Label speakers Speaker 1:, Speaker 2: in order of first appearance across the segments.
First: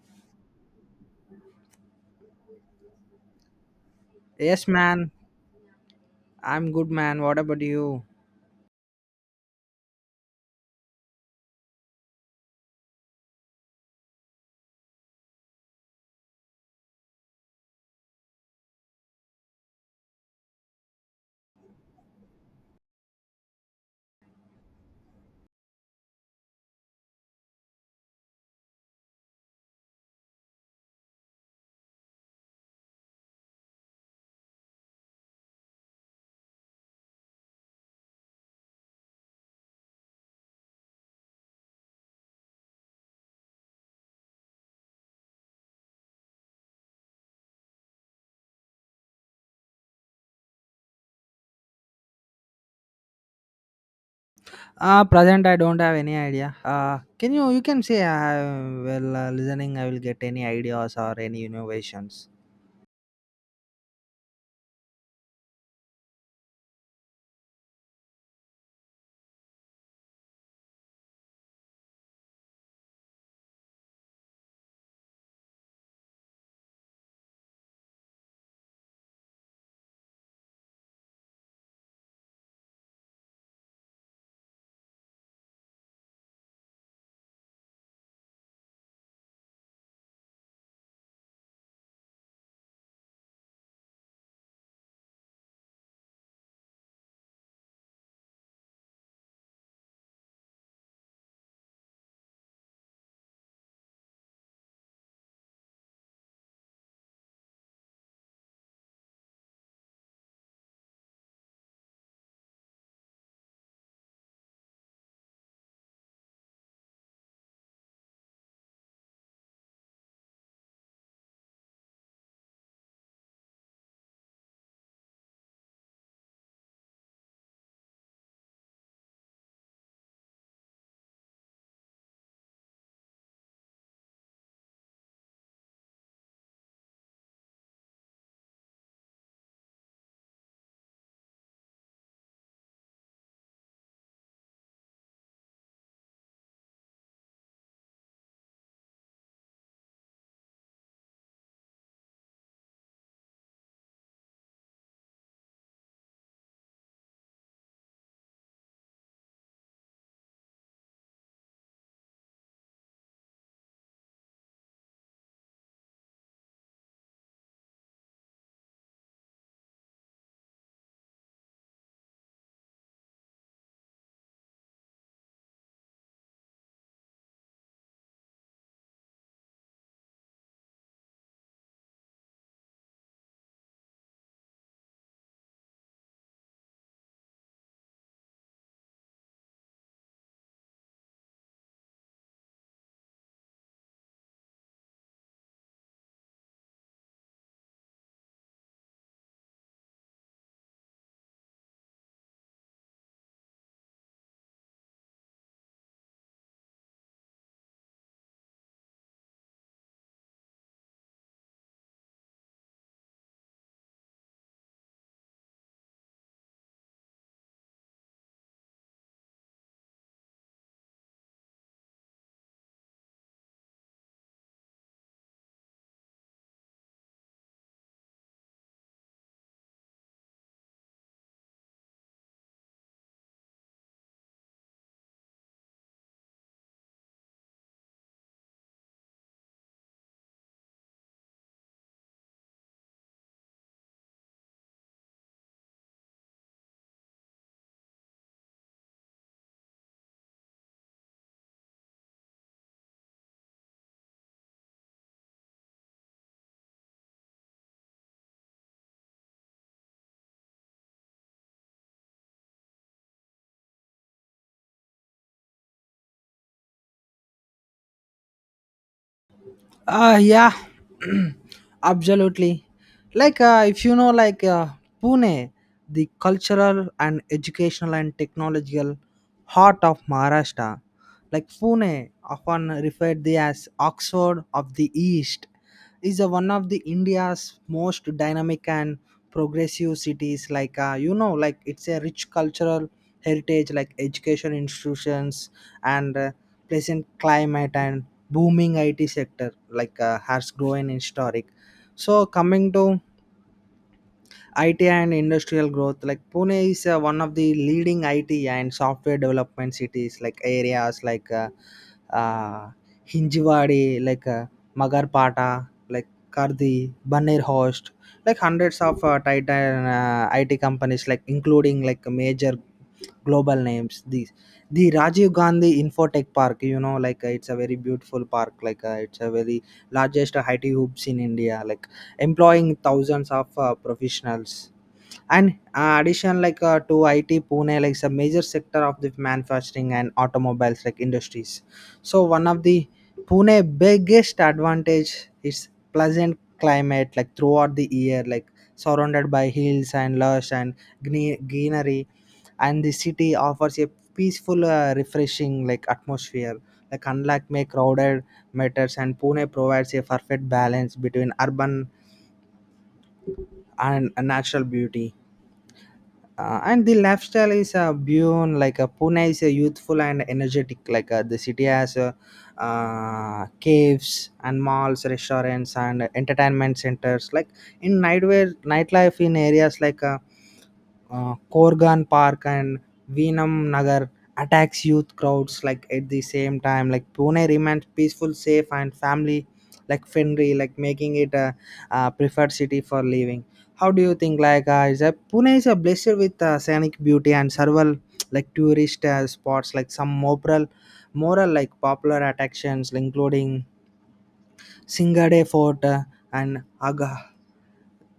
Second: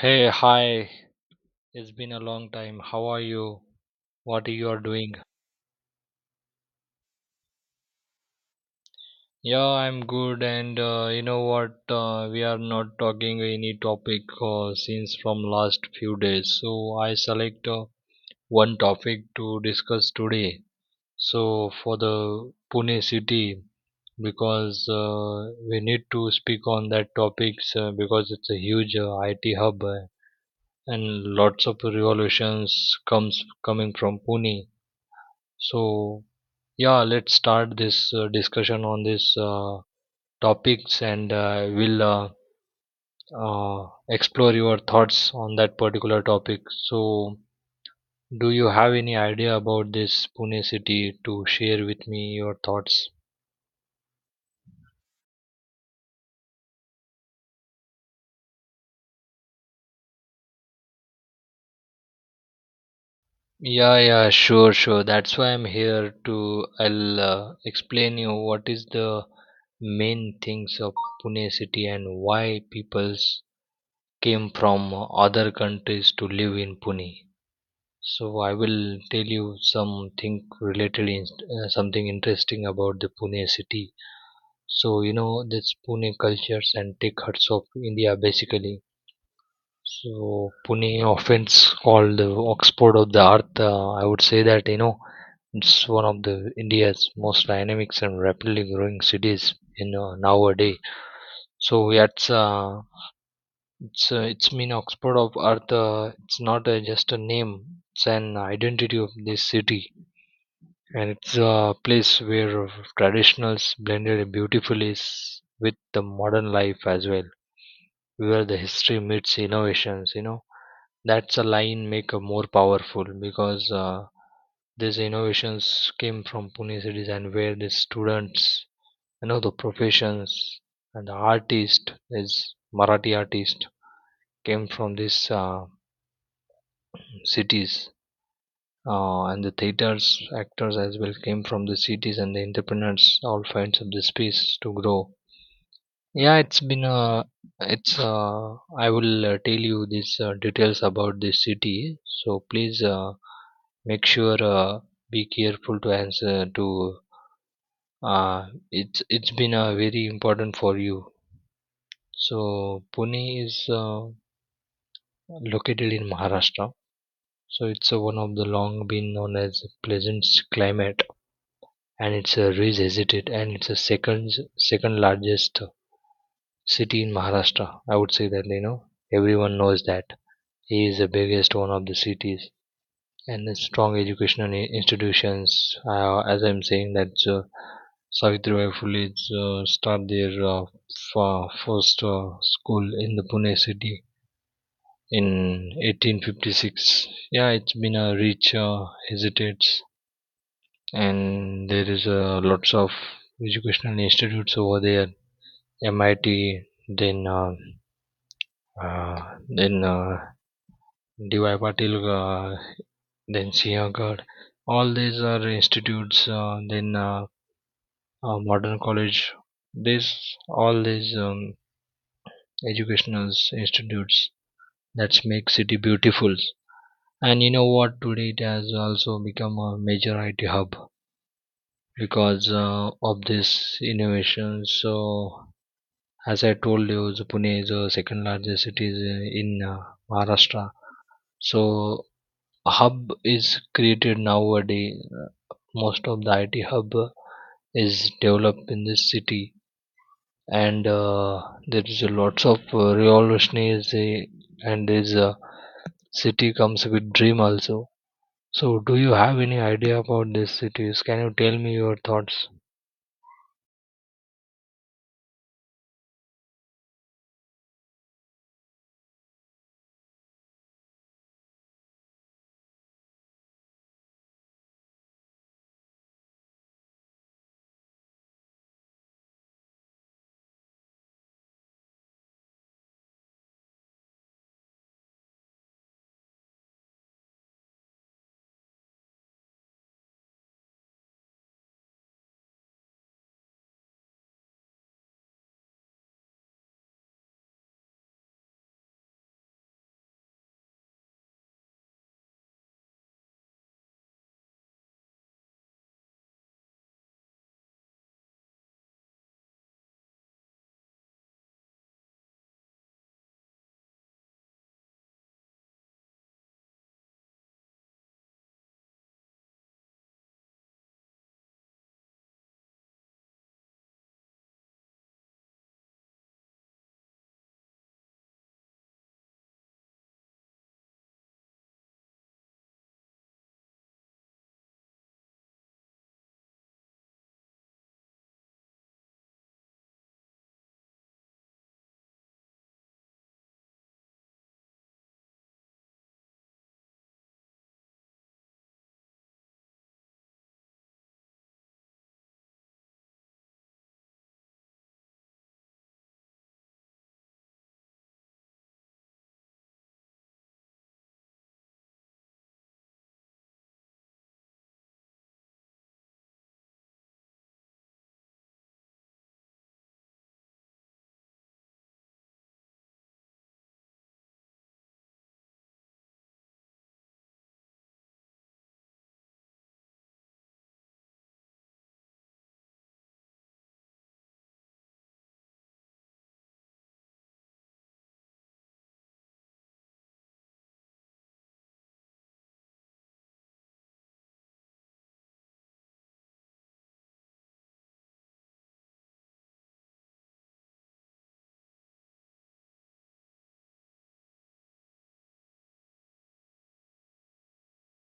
Speaker 1: Hey, hi. It's been a long time. How are you? What
Speaker 2: Yes,
Speaker 1: you are
Speaker 2: man.
Speaker 1: doing?
Speaker 2: I'm good, man. What about you?
Speaker 1: Yeah, I'm good. And you know what? We are not talking any topic since from last few days. So I select one topic to discuss today. So for the Pune city, because we need to speak on that topics because it's a huge IT hub and lots of revolutions comes coming from Pune. So yeah, let's start this discussion on these topics and we'll explore your thoughts on that particular topic. So, do you have any idea about this Pune city to share with me your thoughts?
Speaker 2: Present I don't have any idea. Can you can say well listening I will get any ideas or any innovations.
Speaker 1: Yeah, yeah, sure, sure. That's why I'm here to I'll explain you what is the main things of Pune city and why peoples came from other countries to live in Pune. So I will tell you something related, in, something interesting about the Pune city. So you know this Pune cultures and tech hubs of India basically. So Pune often called the Oxford of the Earth. I would say that you know it's one of the India's most dynamic and rapidly growing cities in nowadays. So it's mean Oxford of Earth. It's not just a name; it's an identity of this city and it's a place where traditionals blended beautifully with the modern life as well, where the history meets innovations, you know, that's a line make a more powerful because these innovations came from Pune cities, and where the students, you know, the professions and the artist is Marathi artist came from these cities and the theaters actors as well came from the cities and the entrepreneurs all finds up the space to grow. Yeah, it's been a, it's I will tell you these details about this city, so please make sure be careful to answer to uh, it's been very important for you. So Pune is located in Maharashtra. So it's one of the long been known as pleasant climate, and it's a raises it, it and it's a second largest city in Maharashtra. I would say that you know everyone knows that he is the biggest one of the cities and the strong educational institutions. As I'm saying that Savitribai Phule start their first school in the Pune city in 1856. Yeah, it's been a rich hesitates, and there is lots of educational institutes over there. MIT, then uh, then DY Patil, then Sinhagad. All these are institutes. Then Modern College. This all these educational institutes that make city beautiful. And you know what? Today it has also become a major IT hub because of this innovation. So as I told you, the Pune is the second largest city in Maharashtra. So a hub is created nowadays. Most of the IT hub is developed in this city, and there is a lots of revolutionaries and this city comes with dream also. So do you have any idea about these cities? Can you tell me your thoughts?
Speaker 2: Yeah. Absolutely. If you know Pune, the cultural and educational and technological heart of Maharashtra like Pune, often referred to as Oxford of the East, is a one of the India's most dynamic and progressive cities. You know, like it's a rich cultural heritage, like education institutions and pleasant climate and booming IT sector, has grown in historic. So coming to IT and industrial growth. Like Pune is one of the leading IT and software development cities. Like areas uh, Hinjewadi, Magarpata, like Kardi, Banerhost, like hundreds of Titan IT companies, like including like major global names. These the Rajiv Gandhi Infotech Park. You know, it's a very beautiful park. It's a very largest IT hubs in India. Like employing thousands of professionals and addition to IT Pune like is a major sector of the manufacturing and automobiles like industries. So one of the Pune biggest advantage is pleasant climate like throughout the year like surrounded by hills and lush and greenery, and the city offers a peaceful refreshing like atmosphere like unlike may crowded matters, and Pune provides a perfect balance between urban and natural beauty and the lifestyle is beyond Pune is a youthful and energetic. The city has caves and malls, restaurants, and entertainment centers. Like in nightwear, nightlife in areas Korgan Park and Veenam Nagar attacks youth crowds like at the same time. Like Pune remains peaceful, safe, and family like friendly, like making it a, preferred city for living. How do you think? Like, is that Pune is a blessed with scenic beauty and several like tourist spots, like moral like popular attractions, including Singade Fort and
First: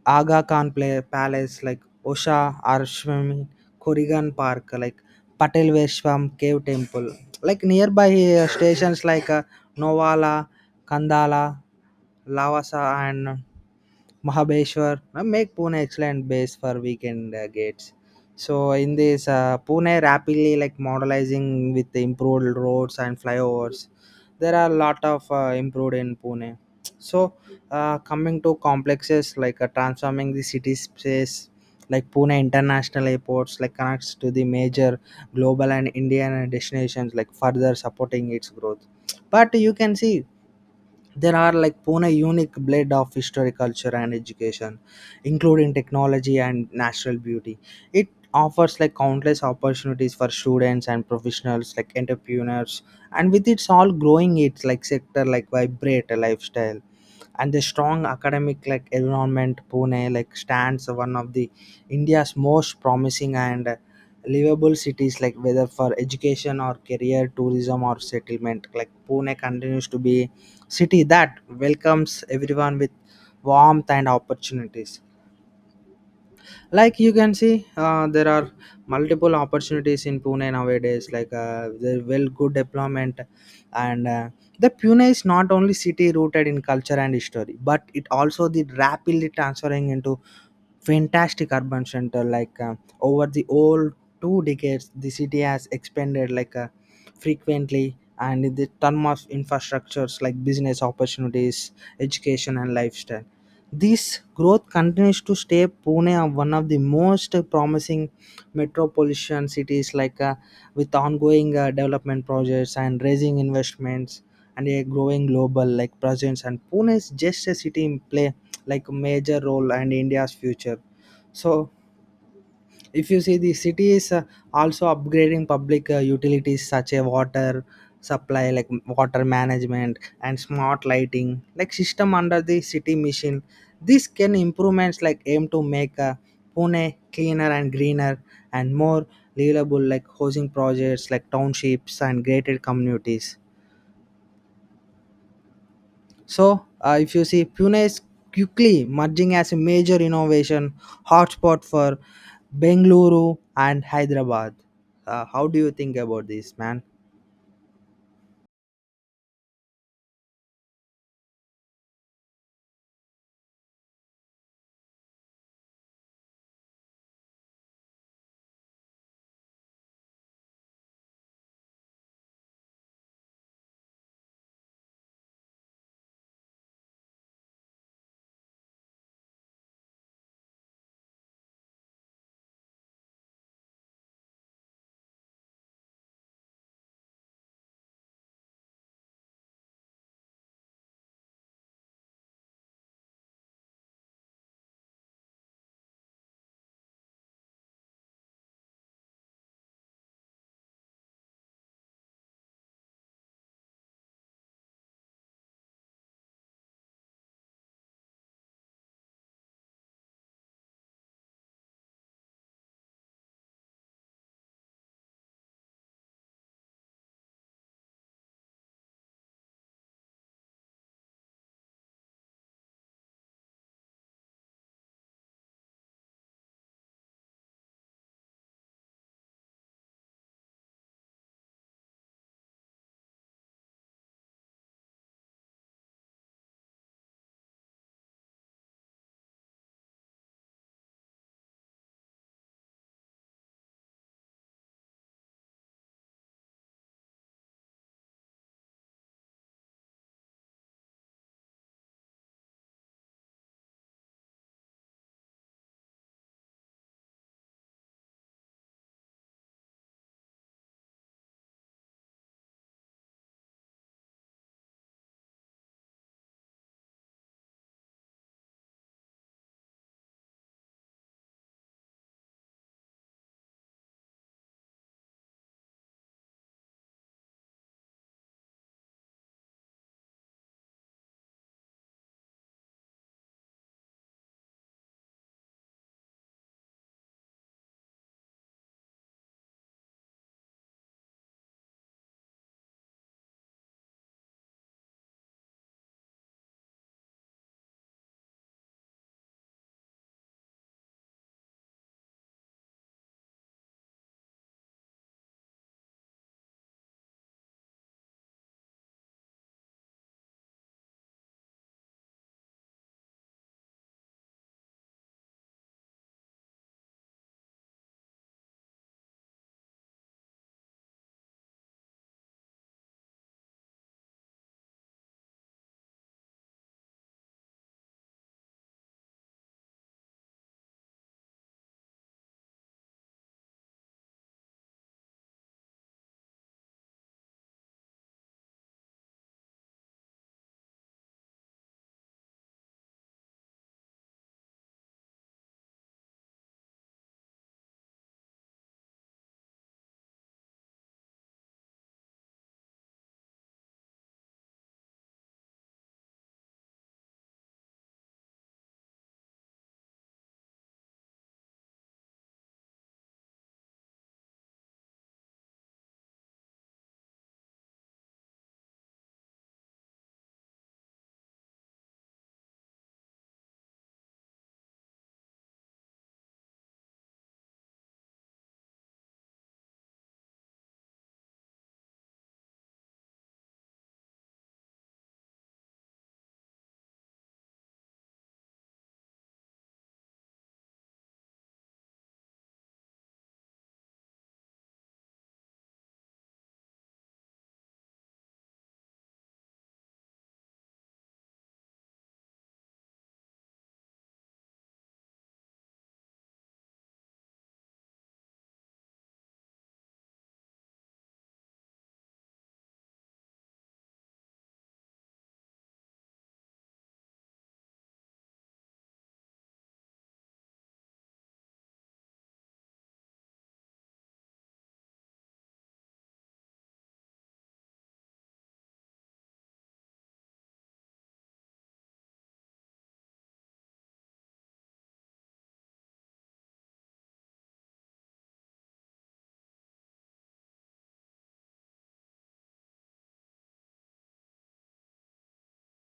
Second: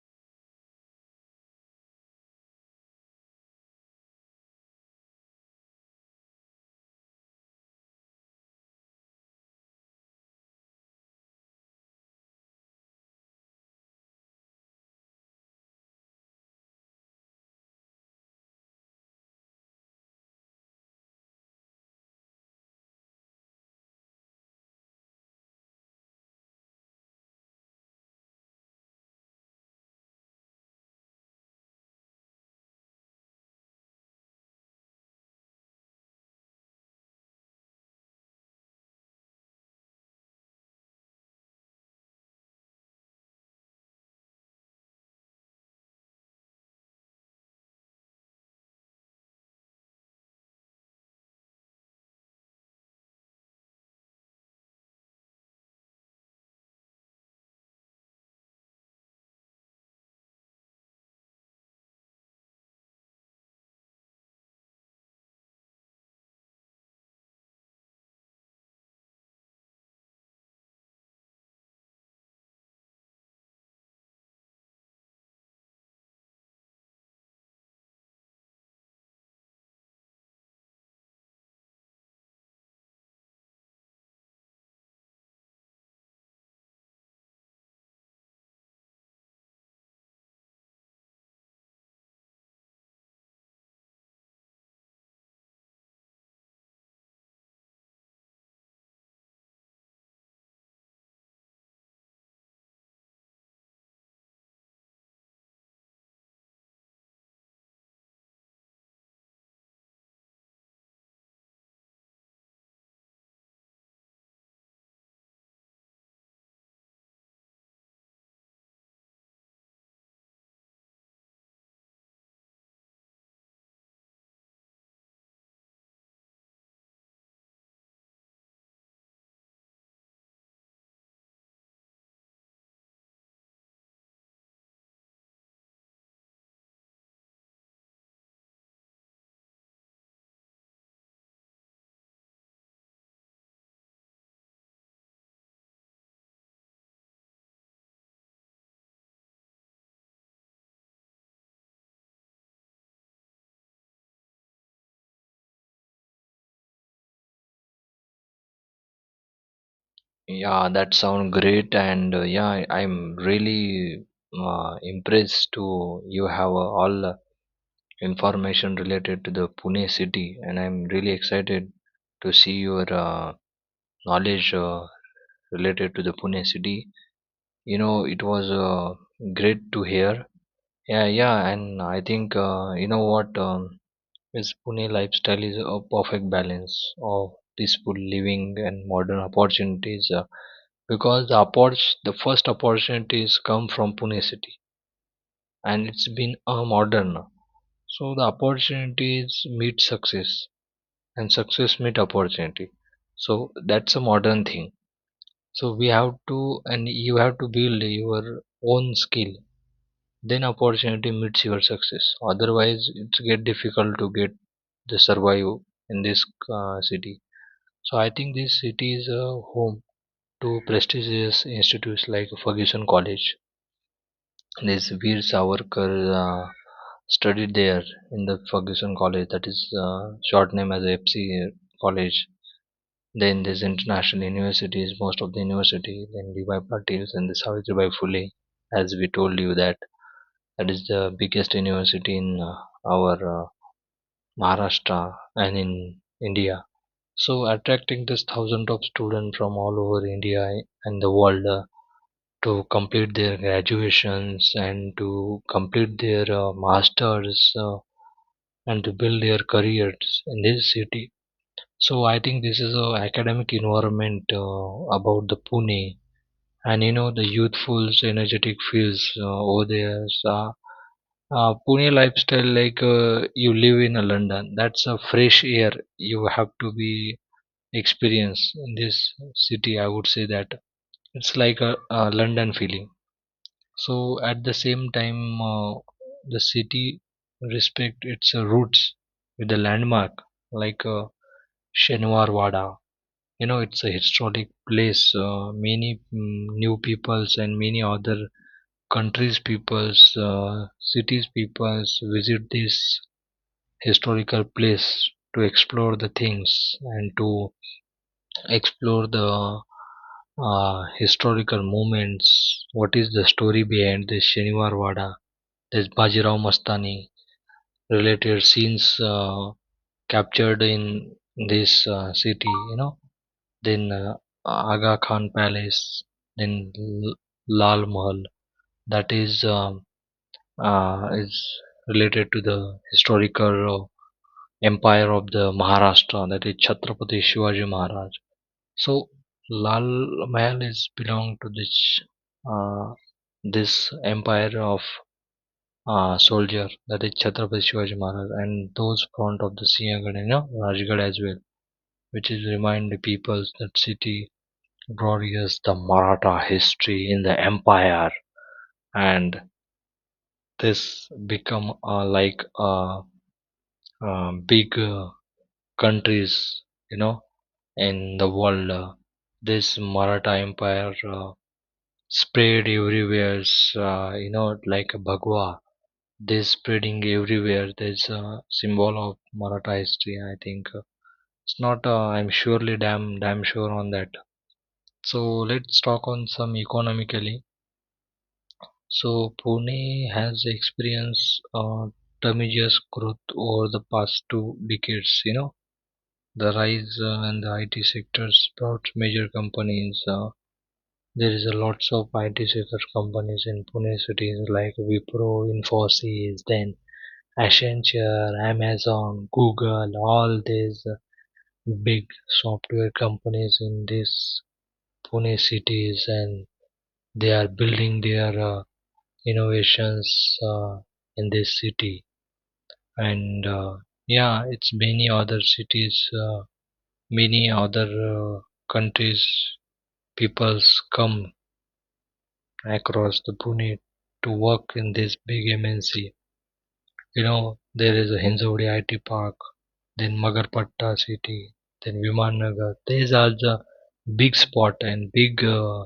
Speaker 2: Aga Khan play, Palace, like Osha Arshvami, Kurigan Park, like Patel Veshwam Cave Temple. Like nearby stations Novala, Kandala, Lavasa and Mahabeshwar make Pune excellent base for weekend gates. So in this Pune rapidly like modernizing with the improved roads and flyovers. There are a lot of improved in Pune. So coming to complexes transforming the city space like Pune International Airports like connects to the major global and Indian destinations like further supporting its growth. But you can see there are like pune unique blend of history culture and education, including technology and natural beauty. It offers like countless opportunities for students and professionals like entrepreneurs, and with its all growing its like sector like vibrate a lifestyle and the strong academic like environment pune like stands one of the india's most promising and livable cities like whether for education or career tourism or settlement like pune continues to be city that welcomes everyone with warmth and opportunities like you can see there are multiple opportunities in pune nowadays there well good deployment and the pune is not only city rooted in culture and history, but it also the rapidly transferring into fantastic urban center over the whole 2 decades the city has expanded frequently and in the term of infrastructures like business opportunities education and lifestyle. This growth continues to stay pune one of the most promising metropolitan cities with ongoing development projects and raising investments and a growing global like presence and pune is just a city in play like major role and India's future. So if you see the city is also upgrading public utilities such as water supply like water management and smart lighting like system under the city mission. This can improvements like aim to make Pune cleaner and greener and more livable like housing projects like townships and gated communities. So, if you see, Pune is quickly merging as a major innovation hotspot for Bengaluru and Hyderabad. How do you think about this, man?
Speaker 1: Yeah, that sound great, and yeah, I'm really impressed to you have all information related to the Pune city, and I'm really excited to see your knowledge related to the Pune city. You know, it was great to hear. Yeah, yeah, and I think you know what. His Pune lifestyle is a perfect balance of peaceful living and modern opportunities because the first opportunities come from Pune city, and it's been a modern now. So the opportunities meet success and success meet opportunity. So that's a modern thing. So we have to, and you have to build your own skill, then opportunity meets your success, otherwise it's get difficult to get the survive in this city. So I think this city is a home to prestigious institutes like Ferguson College. This Veer Savarkar uh, studied there in the Ferguson College, that is uh, short name as FC College. Then there's international universities, most of the university, then Levi Patils and the Savitribai Phule, as we told you, that that is the biggest university in our Maharashtra and in India. So attracting this thousand of students from all over India and the world to complete their graduations and to complete their masters and to build their careers in this city. So I think this is a academic environment about the Pune. And you know the youthful energetic fields over there are Pune lifestyle, like you live in a London, that's a fresh air you have to be experience in this city. I would say that it's like a London feeling. So at the same time, the city respect its roots with the landmark like Shenwar Wada. You know, it's a historic place. Many new peoples and many other countries peoples, cities peoples visit this historical place to explore the things and to explore the historical moments. What is the story behind this Shaniwar Wada, this Bajirao Mastani, related scenes captured in this city, you know, then Aga Khan Palace, then Lal Mahal. That is related to the historical empire of the Maharashtra, that is Chhatrapati Shivaji Maharaj. So Lal Mahal is belong to this uh, empire of soldier, that is Chhatrapati Shivaji Maharaj, and those front of the Sinhagad and Rajgad as well, which is remind the peoples that city glorious the Maratha history in the empire, and this become like a big countries, you know, in the world. This Maratha Empire spread everywhere, you know, like a Bhagwa. They spreading everywhere. There's a symbol of Maratha history, I think. It's not, I'm surely damn sure on that. So let's talk on some economically. So Pune has experienced tremendous growth over the past two decades. You know, the rise in the IT sectors brought major companies there is a lots of IT sector companies in Pune cities like Wipro, Infosys, then Accenture, Amazon, Google, all these big software companies in these Pune cities, and they are building their innovations in this city, and yeah, it's many other cities, many other countries peoples come across the Pune to work in this big MNC. You know, there is a Hinjawadi IT Park, then Magarpatta City, then Viman Nagar. These are the big spot and big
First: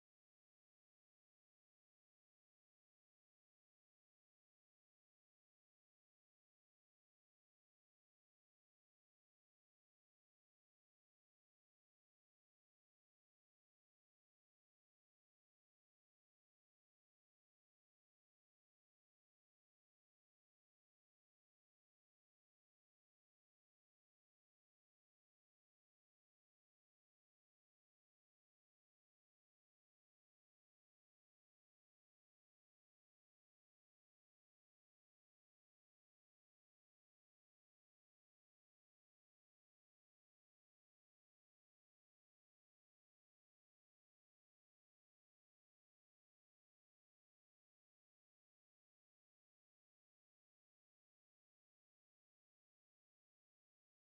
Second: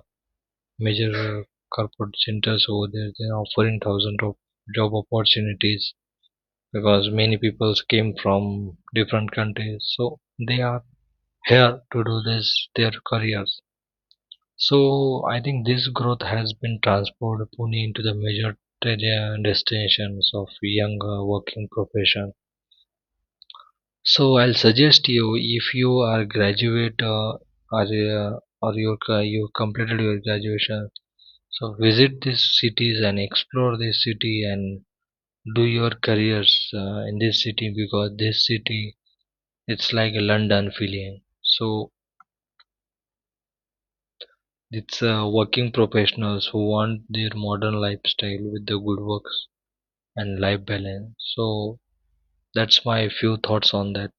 Speaker 1: major corporate centers over there. They are offering thousands of job opportunities because many people came from different countries. So they are here to do this their careers. So I think this growth has been transformed Pune into the major destinations of young working profession. So I'll suggest you, if you are graduate or you completed your graduation, so visit these cities and explore this city and do your careers in this city because this city it's like a London feeling. So it's working professionals who want their modern lifestyle with the good works and life balance. So that's my few thoughts on that.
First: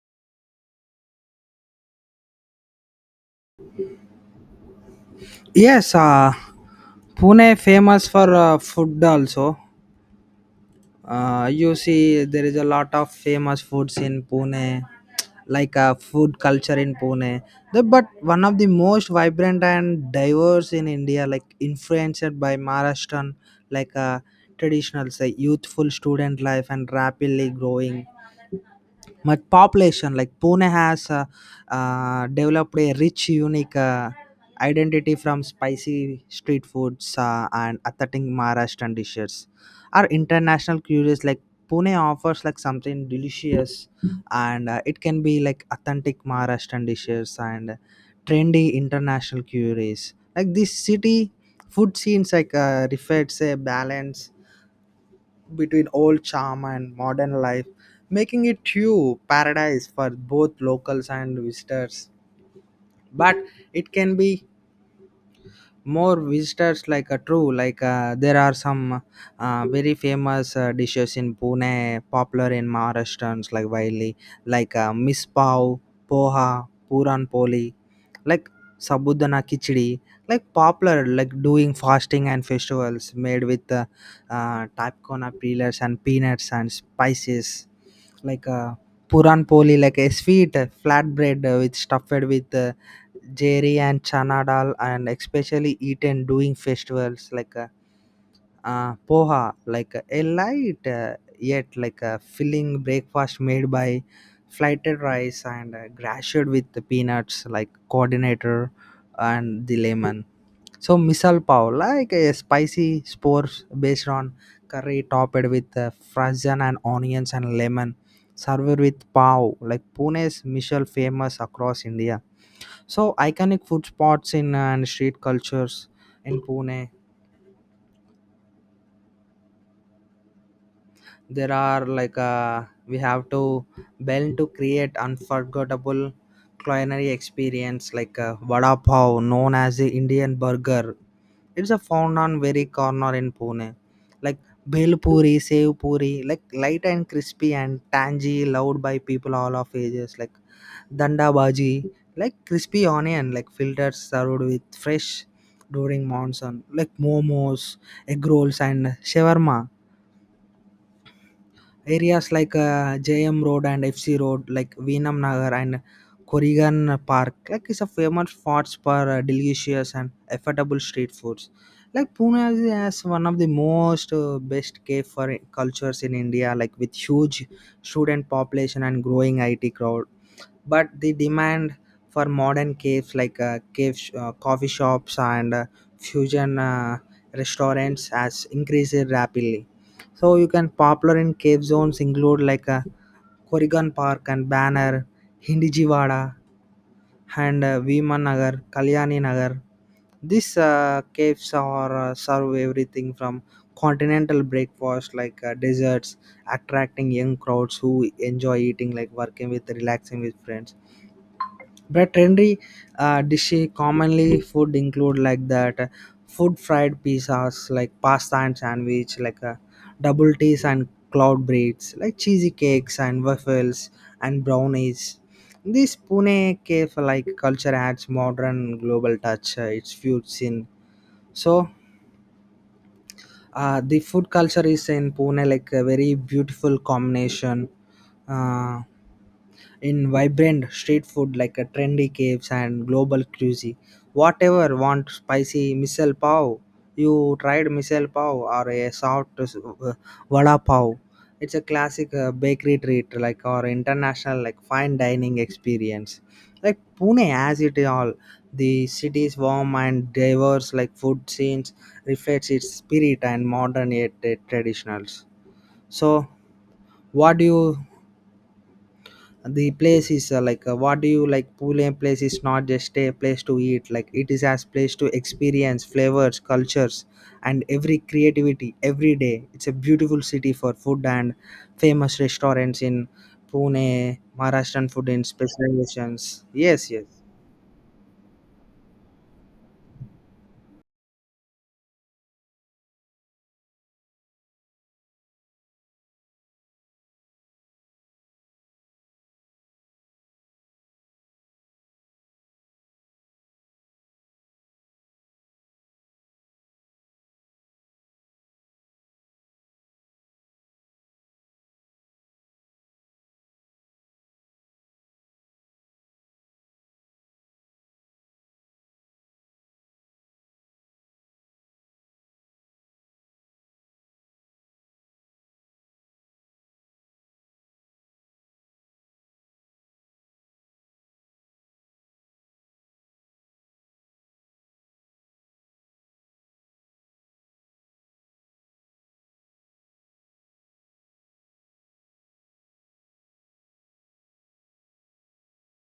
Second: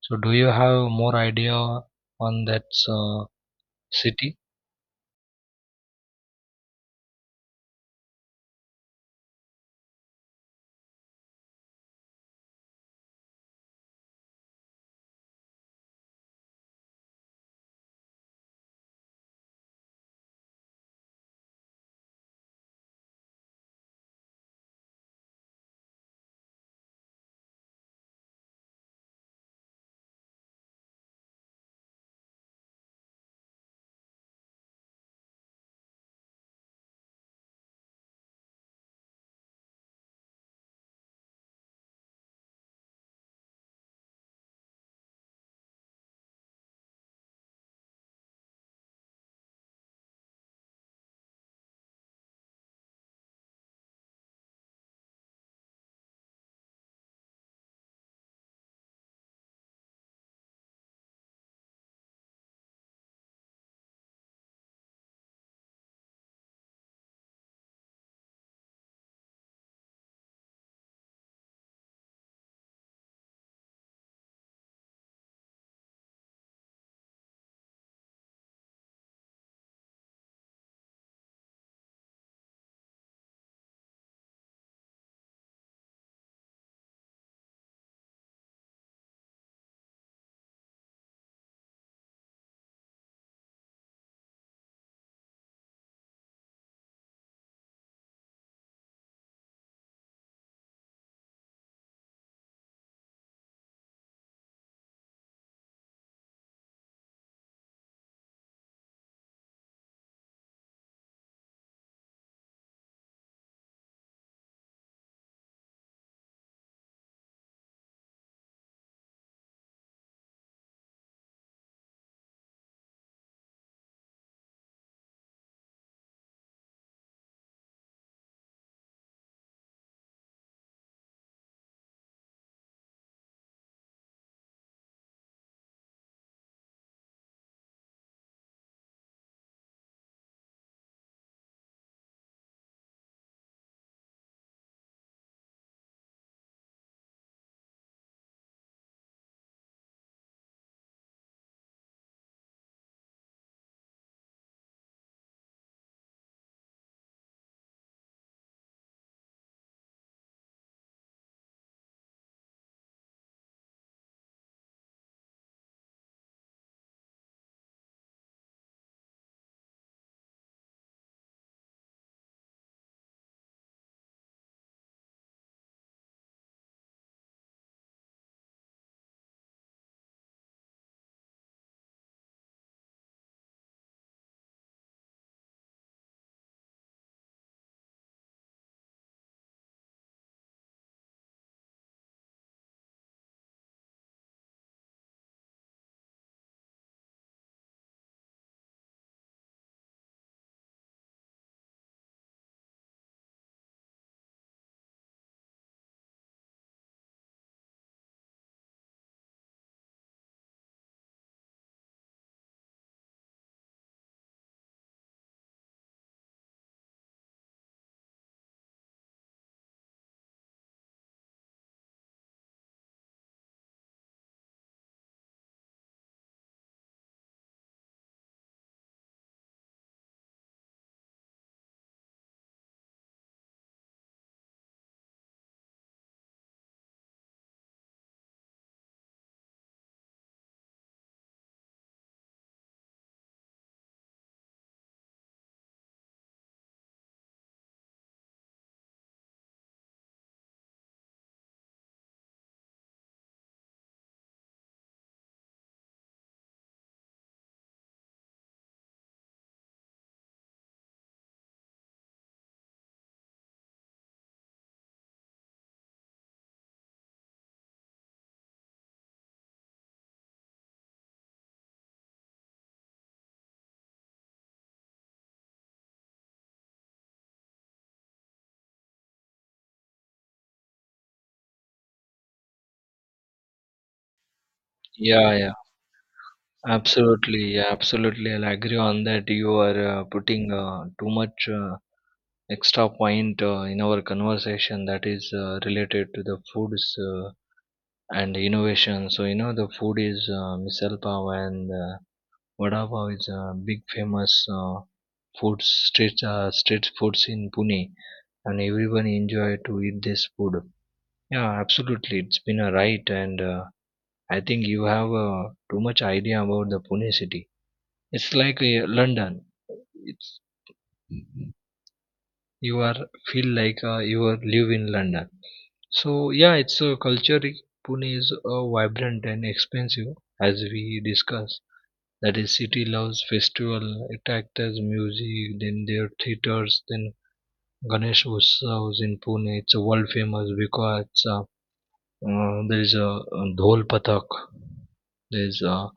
Speaker 1: So do you have more idea on that uh, city?
Speaker 2: Yes, Pune famous for food also. You see, there is a lot of famous foods in Pune, food culture in Pune. The, but one of the most vibrant and diverse in India, like influenced by Maharashtrian, like uh, traditional, say, youthful student life and rapidly growing much population like pune has developed a rich unique identity from spicy street foods and authentic maharashtrian dishes our international curious like pune offers like something delicious and it can be like authentic maharashtrian dishes and trendy international curies like this city food scenes reflects a balance between old charm and modern life, making it true paradise for both locals and visitors. But it can be more visitors like a true there are some very famous dishes in Pune popular in Maharashtrians like widely miss pav, poha, puran poli, like sabudana Kichdi, like popular like doing fasting and festivals made with tapkona peelers and peanuts and spices like uh, puran poli like a sweet flatbread with stuffed with jerry and chana dal and especially eaten during festivals poha, like a light yet like a filling breakfast made by flighted rice and grashed with the peanuts, like coordinator and the lemon. So misal pav, like a spicy spores based on curry topped with frozen and onions and lemon. Served with pav, like Pune's misal famous across India. So iconic food spots in and street cultures in Pune there are we have to bell to create unforgettable culinary experience vada pav known as the indian burger, it's a found on very corner in pune like bhel puri sev puri like light and crispy and tangy loved by people all of ages like danda bhaji like crispy onion like filtered served with fresh during monsoon like momos egg rolls and shawarma. Areas JM Road and FC Road, like Veenam Nagar and Corrigan Park, like is a famous spots for delicious and affordable street foods. Like Pune has one of the most best cave for cultures in India, like with huge student population and growing IT crowd, but the demand for modern caves coffee shops and fusion restaurants has increased rapidly so you can popular in cave zones include Corrigan Park and Banner, Hindijiwada and Viman Nagar, Kalyani Nagar. These caves are serve everything from continental breakfast desserts, attracting young crowds who enjoy eating like working with relaxing with friends but trendy dishes commonly food include like that food fried pizzas like pasta and sandwich double teas and cloud breads like cheesy cakes and waffles and brownies. This Pune cafe like culture adds modern global touch. It's fused in so the food culture is in Pune like a very beautiful combination. Uh, in vibrant street food like a trendy caves and global cuisine. Whatever want spicy misal pav, you tried misal pav or a soft vada pav. It's a classic bakery treat like or international like fine dining experience. Like Pune has it all. The city's warm and diverse like food scenes reflects its spirit and modern yet traditionals. So what do you the place is what do you like Pune place is not just a place to eat like it is as place to experience flavors cultures and every creativity every day it's a beautiful city for food and famous restaurants in Pune Maharashtrian food in
Speaker 1: Yeah, yeah,
Speaker 2: specializations yes yes.
Speaker 1: absolutely, yeah, absolutely. I'll agree on that. You are putting too much extra point in our conversation that is related to the foods and innovation. So you know the food is misal pav and vada pav is a big famous food street street foods in Pune, and everyone enjoy to eat this food. Yeah, absolutely. It's been a right, and I think you have too much idea about the Pune city. It's like London. It's you are feel like you are live in London. So yeah, it's a culture. Pune is vibrant and expensive, as we discussed. That is, city loves festival, it actors, music, then their theaters, then Ganesh Utsavs in Pune. It's a world famous because there is a dhol pathak. There's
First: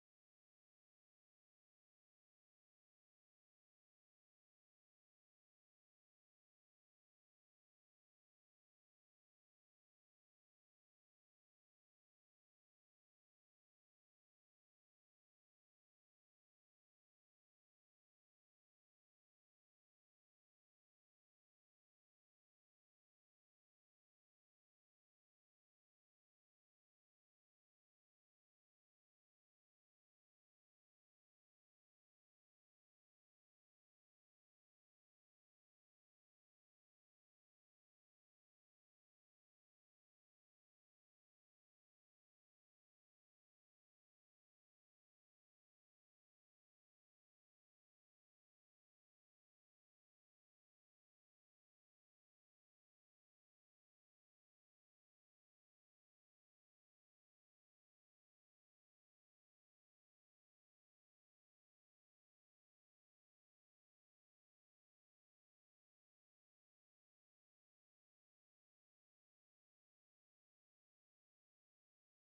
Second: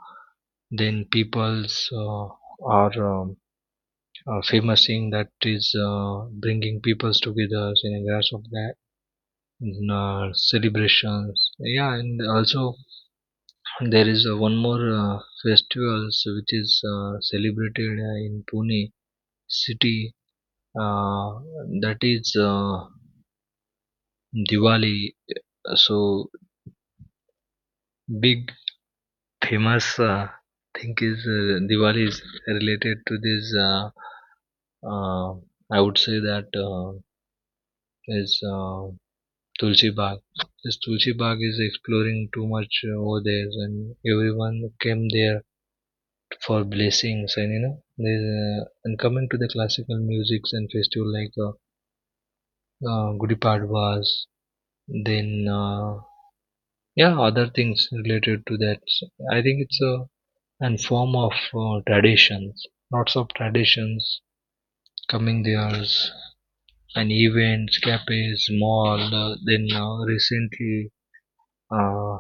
Speaker 1: then peoples are famous thing that is bringing peoples together in a grasp of that in, celebrations. Yeah, and also there is one more festivals which is celebrated in Pune city. Uh, that is Diwali. So big famous thing is Diwali is related to this. uh, I would say that is Tulsi Bagh. This Tulsi Bagh is exploring too much over there, and everyone came there for blessings. And coming to the classical musics and festival like Gudi Padwas, then yeah, other things related to that. So I think it's a an form of traditions, lots of traditions coming. There's an events, cafes, mall. Then recently, uh,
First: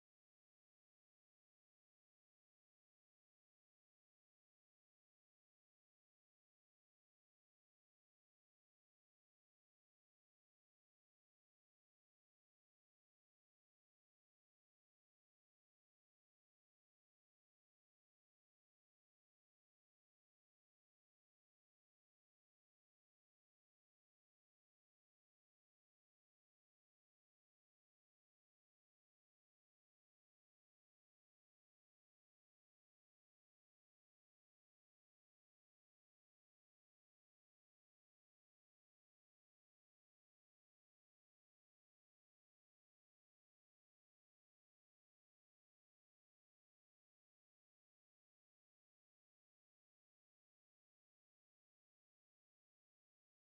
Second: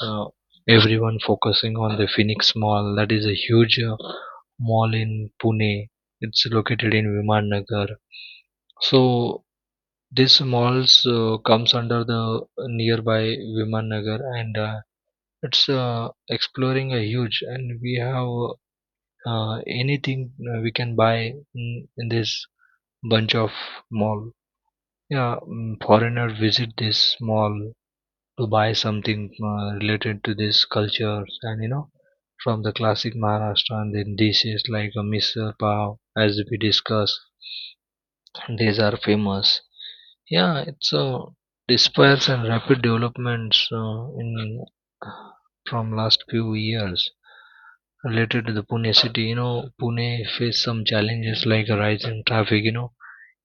Speaker 1: so everyone focusing on the Phoenix Mall. That is a huge mall in Pune. It's located in Viman Nagar. So this malls comes under the nearby Viman Nagar, and it's exploring a huge. And we have anything we can buy in this bunch of mall. Yeah, foreigner visit this mall to buy something related to this culture, and you know, from the classic Maharashtra and dishes like a misal pav, as we discussed, these are famous. Yeah, it's despairs and rapid developments in from last few years related to the Pune city. You know, Pune faced some challenges like a rise in traffic. You know,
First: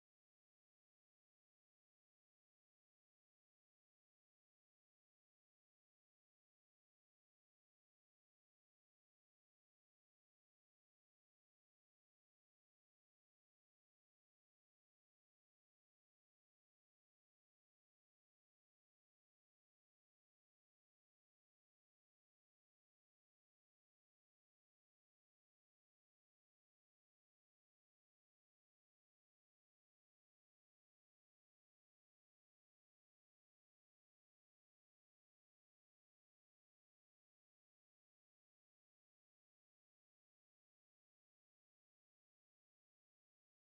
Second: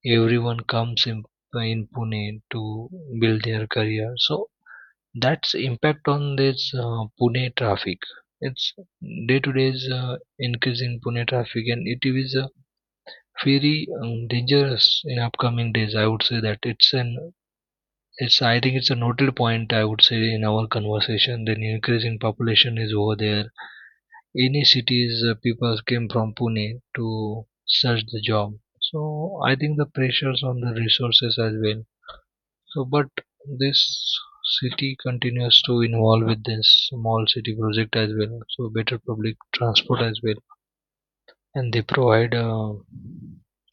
Speaker 1: everyone comes in Pune to build their career. So that's impact on this Pune traffic. It's day to day's is increasing Pune traffic, and it is very dangerous in upcoming days. I would say that it's an it's I think it's a noted point. I would say in our conversation, the increasing population is over there. Any cities, people came from Pune to search the job. So I think the pressures on the resources as well. So, but this city continues to involve with this small city project as well. So, better public transport as well, and they provide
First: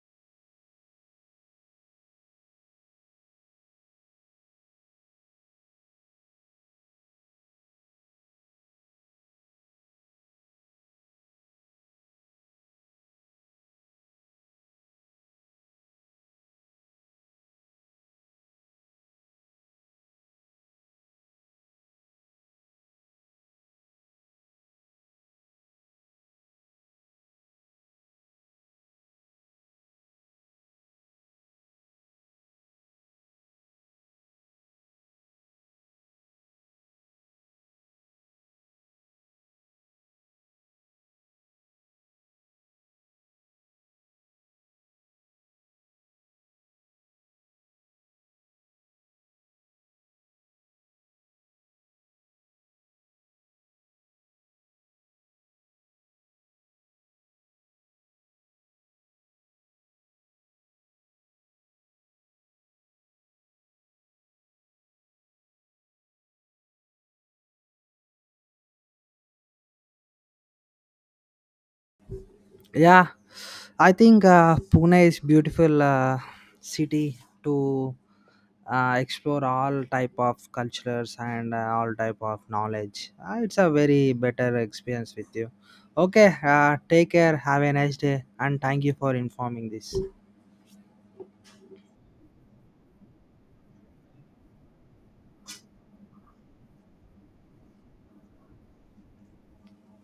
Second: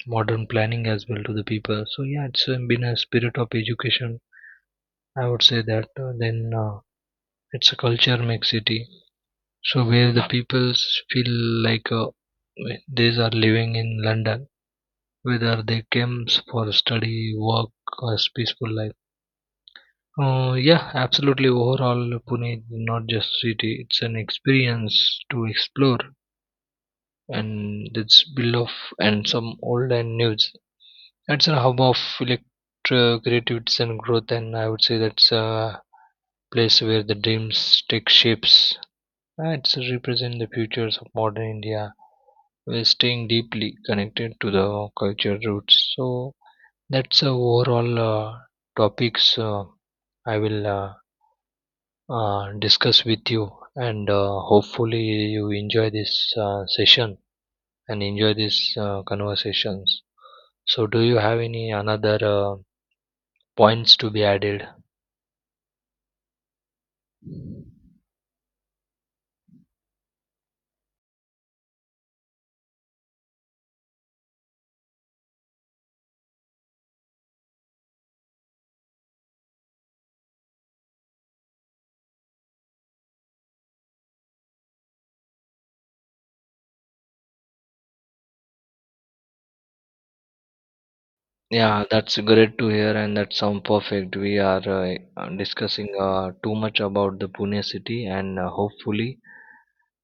Speaker 1: modern planning as well to the people. So, yeah, it's been a spirit of education. I would say that then it's a culture mix city. So, where the peoples feel like these are living in London, whether they came for study, work, or peaceful life. Yeah, absolutely. Overall, Pune is not just city; it's an experience to explore, and it's built of and some old and news. It's a hub of electro creativity and growth, and I would say that's a place where the dreams take shapes. It's represent the futures of modern India, while staying deeply connected to the culture roots. So that's a overall topics I will discuss with you, and hopefully you enjoy this session and enjoy these conversations. So, do you have any another points to be added?
Speaker 2: Yeah, I think Pune is beautiful city to explore all type of cultures and all type of knowledge. It's a very better experience with you. Okay, take care. Have a nice day, and thank you for informing this.
Speaker 1: Yeah, that's great to hear, and that sound perfect. We are discussing too much about the Pune city, and hopefully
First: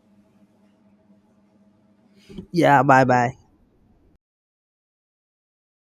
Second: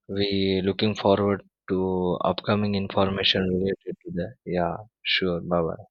Speaker 1: we looking forward to upcoming
Speaker 2: Yeah, bye
Speaker 1: information
Speaker 2: bye.
Speaker 1: related to that. Yeah, sure. Bye bye.